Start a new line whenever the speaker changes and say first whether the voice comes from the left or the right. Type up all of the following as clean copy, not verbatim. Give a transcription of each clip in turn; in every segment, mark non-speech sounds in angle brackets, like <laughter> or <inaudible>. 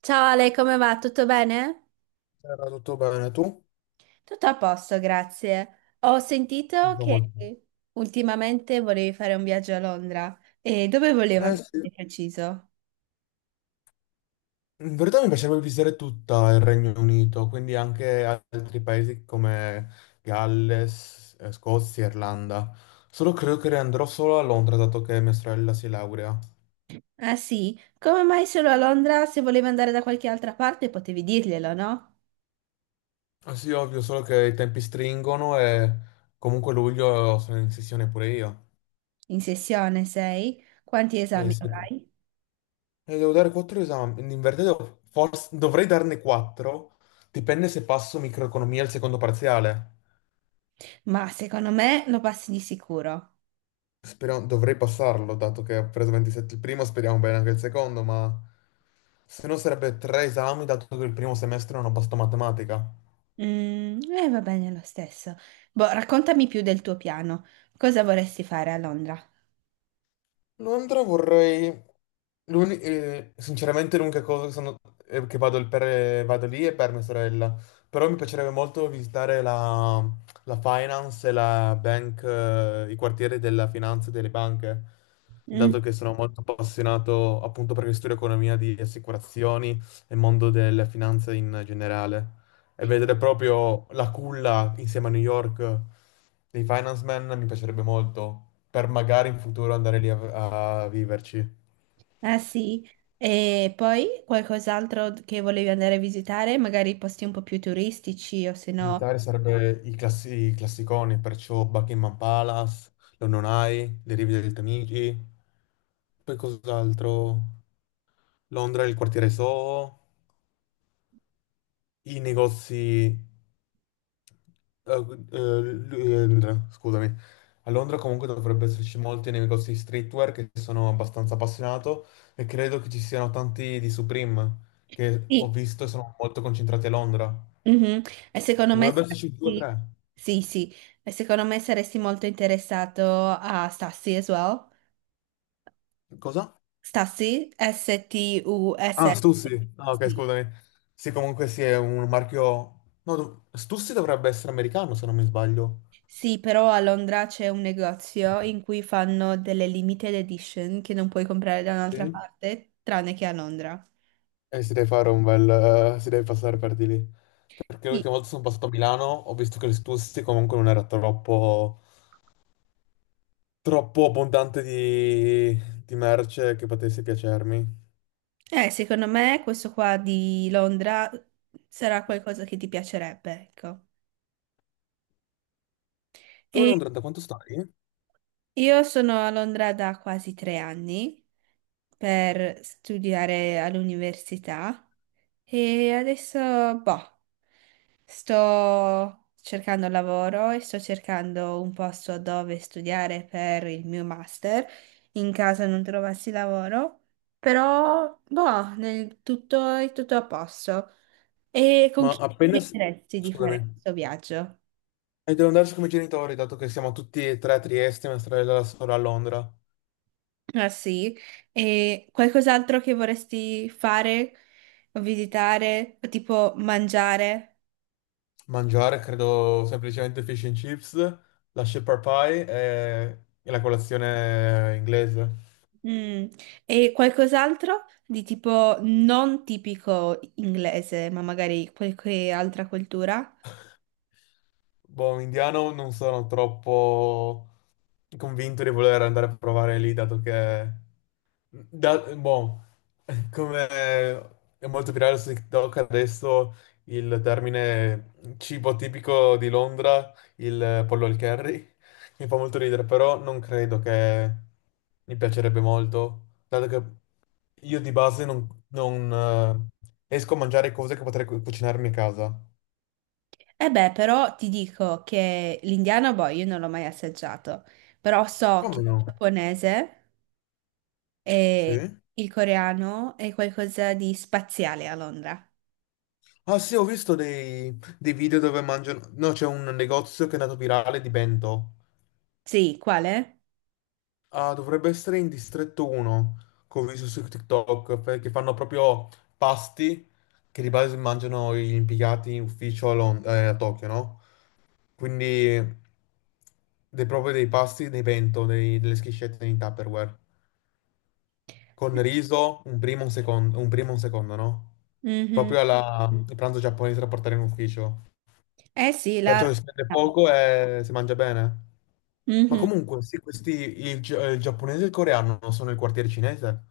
right: Ciao Ale, come va? Tutto bene?
left: Era tutto bene, tu?
right: Tutto a posto, grazie. Ho sentito
left: Tutto
right: che
left: molto-
right: ultimamente volevi fare un viaggio a Londra. E dove volevi
left: Eh
right: andare
left: sì,
right: di preciso?
left: in verità mi piacerebbe visitare tutta il Regno Unito, quindi anche altri paesi come Galles, Scozia, Irlanda. Solo credo che andrò solo a Londra, dato che mia sorella si laurea.
right: Ah sì? Come mai solo a Londra? Se volevi andare da qualche altra parte potevi dirglielo, no?
left: Ah sì, ovvio, solo che i tempi stringono e comunque luglio sono in sessione pure io.
right: In sessione sei? Quanti
left: Eh
right: esami
left: sì. E
right: avrai?
left: devo dare quattro esami, in verità dovrei darne quattro, dipende se passo microeconomia al secondo parziale.
right: Ma secondo me lo passi di sicuro.
left: Speriamo, dovrei passarlo, dato che ho preso 27 il primo, speriamo bene anche il secondo, ma se no sarebbe tre esami, dato che il primo semestre non ho passato matematica.
right: Mm, va bene lo stesso. Boh, raccontami più del tuo piano. Cosa vorresti fare a Londra?
left: Londra vorrei. Sinceramente l'unica cosa che, che vado, vado lì è per mia sorella, però mi piacerebbe molto visitare la finance e la bank, i quartieri della finanza e delle banche, dato che sono molto appassionato appunto perché studio economia di assicurazioni e mondo della finanza in generale e vedere proprio la culla insieme a New York dei Finance Man mi piacerebbe molto, per magari in futuro andare lì a viverci.
right: Ah sì, e poi qualcos'altro che volevi andare a visitare, magari posti un po' più turistici o se no...
left: Visitare sarebbe i classiconi, perciò Buckingham Palace, London Eye, le rive del Tamigi, poi cos'altro? Londra, il quartiere Soho, i negozi. Eh, Londra, scusami. A Londra comunque dovrebbe esserci molti nei negozi di streetwear che sono abbastanza appassionato e credo che ci siano tanti di Supreme che ho
right: Sì,
left: visto e sono molto concentrati a Londra.
right: mhm. E secondo me
left: Dovrebbe esserci due o
right: saresti...
left: tre.
right: Sì, sì, e secondo me saresti molto interessato a Stassi as well.
left: Cosa?
right: Stassi,
left: Ah,
right: S-T-U-S-S.
left: Stussy. Ah, ok,
right: Sì.
left: scusami. Sì, comunque sì, è un marchio. No, Stussy dovrebbe essere americano, se non mi sbaglio.
right: Sì, però a Londra c'è un negozio in cui fanno delle limited edition che non puoi comprare da un'altra
left: Sì?
right: parte, tranne che a Londra.
left: Si deve fare un bel... si deve passare per di lì. Perché
right: Sì.
left: l'ultima volta sono passato a Milano, ho visto che l'Estussi comunque non era troppo abbondante di merce che potesse piacermi.
right: Secondo me questo qua di Londra sarà qualcosa che ti piacerebbe, ecco.
left: Tu,
right: E
left: Londra, da quanto stai?
right: io sono a Londra da quasi tre anni per studiare all'università e adesso, boh, sto cercando lavoro e sto cercando un posto dove studiare per il mio master in caso non trovassi lavoro, però, boh, nel tutto è tutto a posto. E con
left: Ma
right: chi ti
left: appena... s-
right: piaceresti di fare
left: Scusami.
right: questo viaggio?
left: E devo andarci come genitori, dato che siamo tutti e tre a Trieste, mia sorella e la sorella a Londra.
right: Ah sì, e qualcos'altro che vorresti fare, o visitare, o tipo mangiare?
left: Mangiare, credo, semplicemente fish and chips, la shepherd pie e e la colazione inglese.
right: Mm. E qualcos'altro di tipo non tipico inglese, ma magari qualche altra cultura?
left: Boh, indiano non sono troppo convinto di voler andare a provare lì, dato che. Boh, <laughs> come è molto virale su TikTok adesso il termine cibo tipico di Londra, il pollo al curry, <laughs> mi fa molto ridere, però non credo che mi piacerebbe molto, dato che io di base non esco a mangiare cose che potrei cucinarmi a casa.
right: E beh, però ti dico che l'indiano, boh, io non l'ho mai assaggiato, però so che
left: Come
right: il
left: no?
right: giapponese e
left: Sì?
right: il coreano è qualcosa di spaziale a Londra.
left: Ah sì, ho visto dei video dove mangiano. No, c'è un negozio che è andato virale di bento.
right: Sì, quale?
left: Ah, dovrebbe essere in distretto 1, che ho visto su TikTok, perché fanno proprio pasti che di base mangiano gli impiegati in ufficio a Tokyo, no? Quindi dei, proprio dei pasti, dei bento, delle schiscette in Tupperware. Con riso, un primo, un secondo, un primo e un secondo, no?
right: Mhm.
left: Proprio il pranzo giapponese da portare in ufficio.
right: Eh sì, la...
left: Perciò si spende
right: ah,
left: poco e si mangia bene. Ma
right: mhm.
left: comunque, sì, questi, il giapponese e il coreano non sono il quartiere cinese?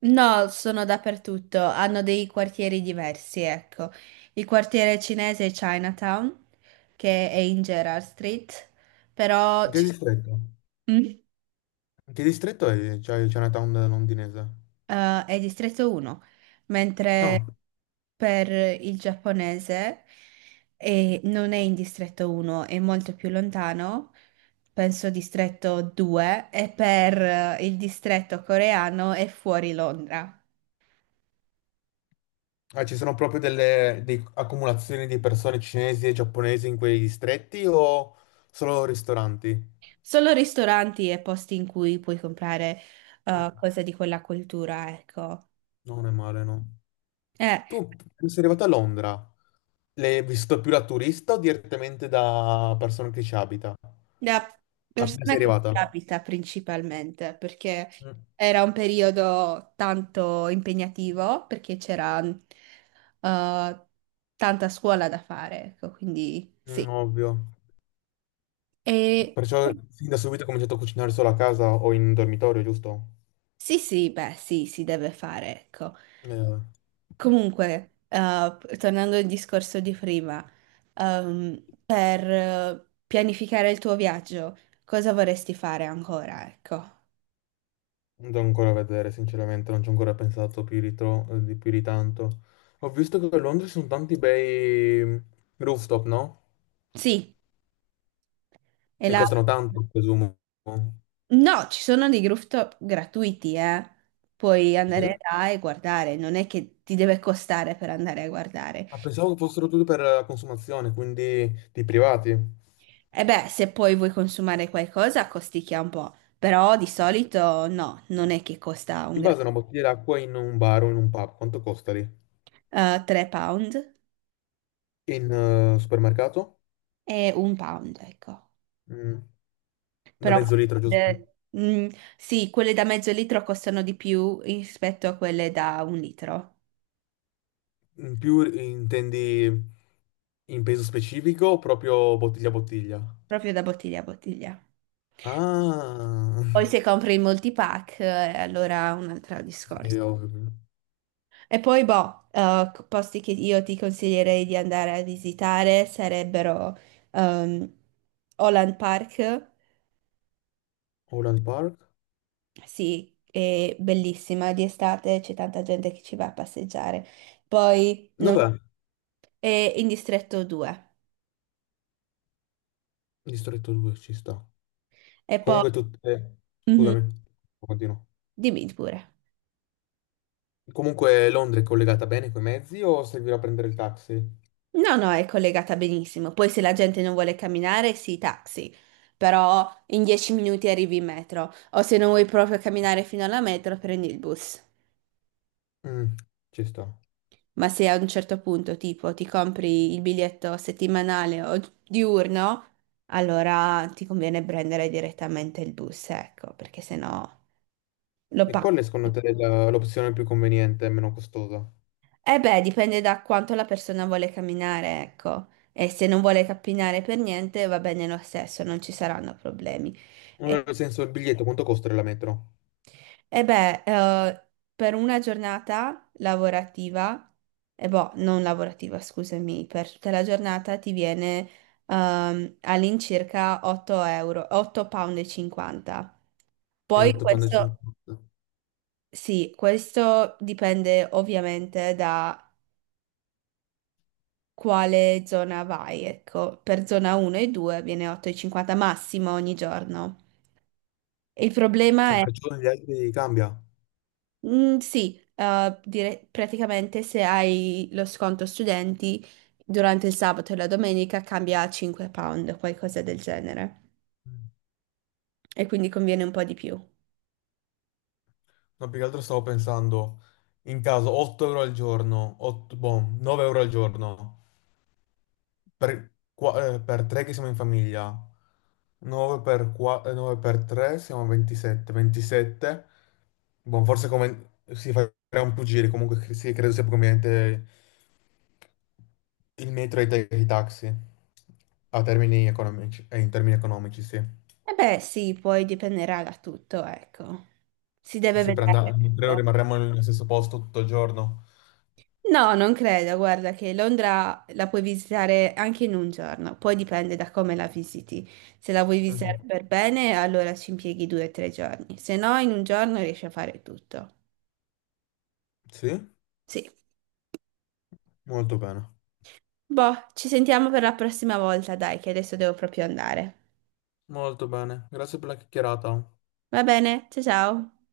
right: No, sono dappertutto, hanno dei quartieri diversi, ecco. Il quartiere cinese è Chinatown, che è in Gerrard Street, però...
left: In che distretto?
right: Mm.
left: In che distretto è? C'è il Chinatown londinese?
right: È distretto 1, mentre
left: No.
right: per il giapponese non è in distretto 1, è molto più lontano, penso distretto 2, e per il distretto coreano è fuori Londra.
left: Ah, ci sono proprio accumulazioni di persone cinesi e giapponesi in quei distretti o solo ristoranti?
right: Solo ristoranti e posti in cui puoi comprare
left: Mm.
right: cose di quella cultura, ecco.
left: Non è male, no.
right: Eh,
left: Tu sei arrivato a Londra, l'hai vissuto più da turista o direttamente da persona che ci abita?
right: Da
left: Appena
right: persona
left: sei
right: che ci
left: arrivata?
right: abita principalmente, perché
left: Mm,
right: era un periodo tanto impegnativo, perché c'era tanta scuola da fare, ecco, quindi
left: mm,
right: sì.
left: ovvio.
right: E
left: Perciò fin da subito ho cominciato a cucinare solo a casa o in dormitorio, giusto?
right: sì, sì, beh, sì, si deve fare, ecco.
left: Non
right: Comunque, tornando al discorso di prima, per pianificare il tuo viaggio, cosa vorresti fare ancora, ecco?
left: devo ancora vedere, sinceramente, non ci ho ancora pensato di più di tanto. Ho visto che a Londra ci sono tanti bei rooftop, no?
right: Sì, e
left: E
right: là.
left: costano tanto, presumo.
right: No, ci sono dei rooftop gratuiti, eh. Puoi
left: Sì?
right: andare là e guardare, non è che ti deve costare per andare a guardare.
left: Ah, pensavo che fossero tutti per la consumazione, quindi di privati.
right: E beh, se poi vuoi consumare qualcosa, costicchia un po', però di solito no, non è che costa un
left: Di
right: gra...
left: base una bottiglia d'acqua in un bar o in un pub, quanto costa lì?
right: 3 pound
left: In supermercato?
right: e un pound, ecco.
left: Mm, da
right: Però
left: mezzo litro, giusto?
right: eh, mm, sì, quelle da mezzo litro costano di più rispetto a quelle da un litro,
left: In più intendi in peso specifico o proprio bottiglia a bottiglia?
right: proprio da bottiglia a bottiglia.
left: Ah,
right: Poi se compri il multipack, allora un altro
left: sì,
right: discorso.
left: ho capito.
right: E poi, boh, posti che io ti consiglierei di andare a visitare sarebbero ehm, Holland Park,
left: Holland Park?
right: sì, è bellissima di estate, c'è tanta gente che ci va a passeggiare. Poi non-
left: Dov'è?
right: È in Distretto 2.
left: Distretto 2 ci sta.
right: E poi, mhm,
left: Scusami, continuo.
right: dimmi pure.
left: Comunque Londra è collegata bene coi mezzi o servirà prendere il taxi?
right: No, no, è collegata benissimo. Poi se la gente non vuole camminare, sì, taxi. Però in 10 minuti arrivi in metro. O se non vuoi proprio camminare fino alla metro, prendi il bus.
left: Mm, ci sta.
right: Ma se a un certo punto, tipo, ti compri il biglietto settimanale o diurno, allora ti conviene prendere direttamente il bus, ecco, perché sennò lo
left: E
right: paghi.
left: qual è secondo te l'opzione più conveniente e meno costosa?
right: Eh beh, dipende da quanto la persona vuole camminare, ecco. E se non vuole camminare per niente, va bene lo stesso, non ci saranno problemi.
left: Allora, nel senso, il biglietto quanto costa la metro?
right: E beh, per una giornata lavorativa, e boh, non lavorativa, scusami, per tutta la giornata ti viene all'incirca 8 euro, 8 £ e 50.
left: È
right: Poi questo,
left: 8,50.
right: sì, questo dipende ovviamente da quale zona vai, ecco, per zona 1 e 2 viene 8,50 massimo ogni giorno. Il problema
left: Ah,
right: è
left: perciò gli altri cambia.
right: mm, sì, praticamente se hai lo sconto studenti durante il sabato e la domenica cambia a 5 pound, qualcosa del genere. E quindi conviene un po' di più.
left: No, più che altro stavo pensando, in caso 8 euro al giorno, 8, boh, 9 euro al giorno, per, per 3 che siamo in famiglia, 9 per, 9 per 3 siamo a 27, 27, boh, forse come si fa un più giri, comunque sì, credo sia più conveniente il metro e i i taxi, in termini economici, sì.
right: E beh, sì, poi dipenderà da tutto, ecco. Si deve
left: Se
right: vedere,
left: prendiamo, certo, credo
right: ecco.
left: rimarremo nello stesso posto tutto il giorno.
right: No, non credo, guarda che Londra la puoi visitare anche in un giorno, poi dipende da come la visiti. Se la vuoi visitare
left: Mhm.
right: per bene, allora ci impieghi due o tre giorni, se no in un giorno riesci a fare tutto.
left: Sì?
right: Sì.
left: Molto bene,
right: Boh, ci sentiamo per la prossima volta, dai, che adesso devo proprio andare.
left: molto bene. Grazie per la chiacchierata.
right: Va bene, ciao ciao.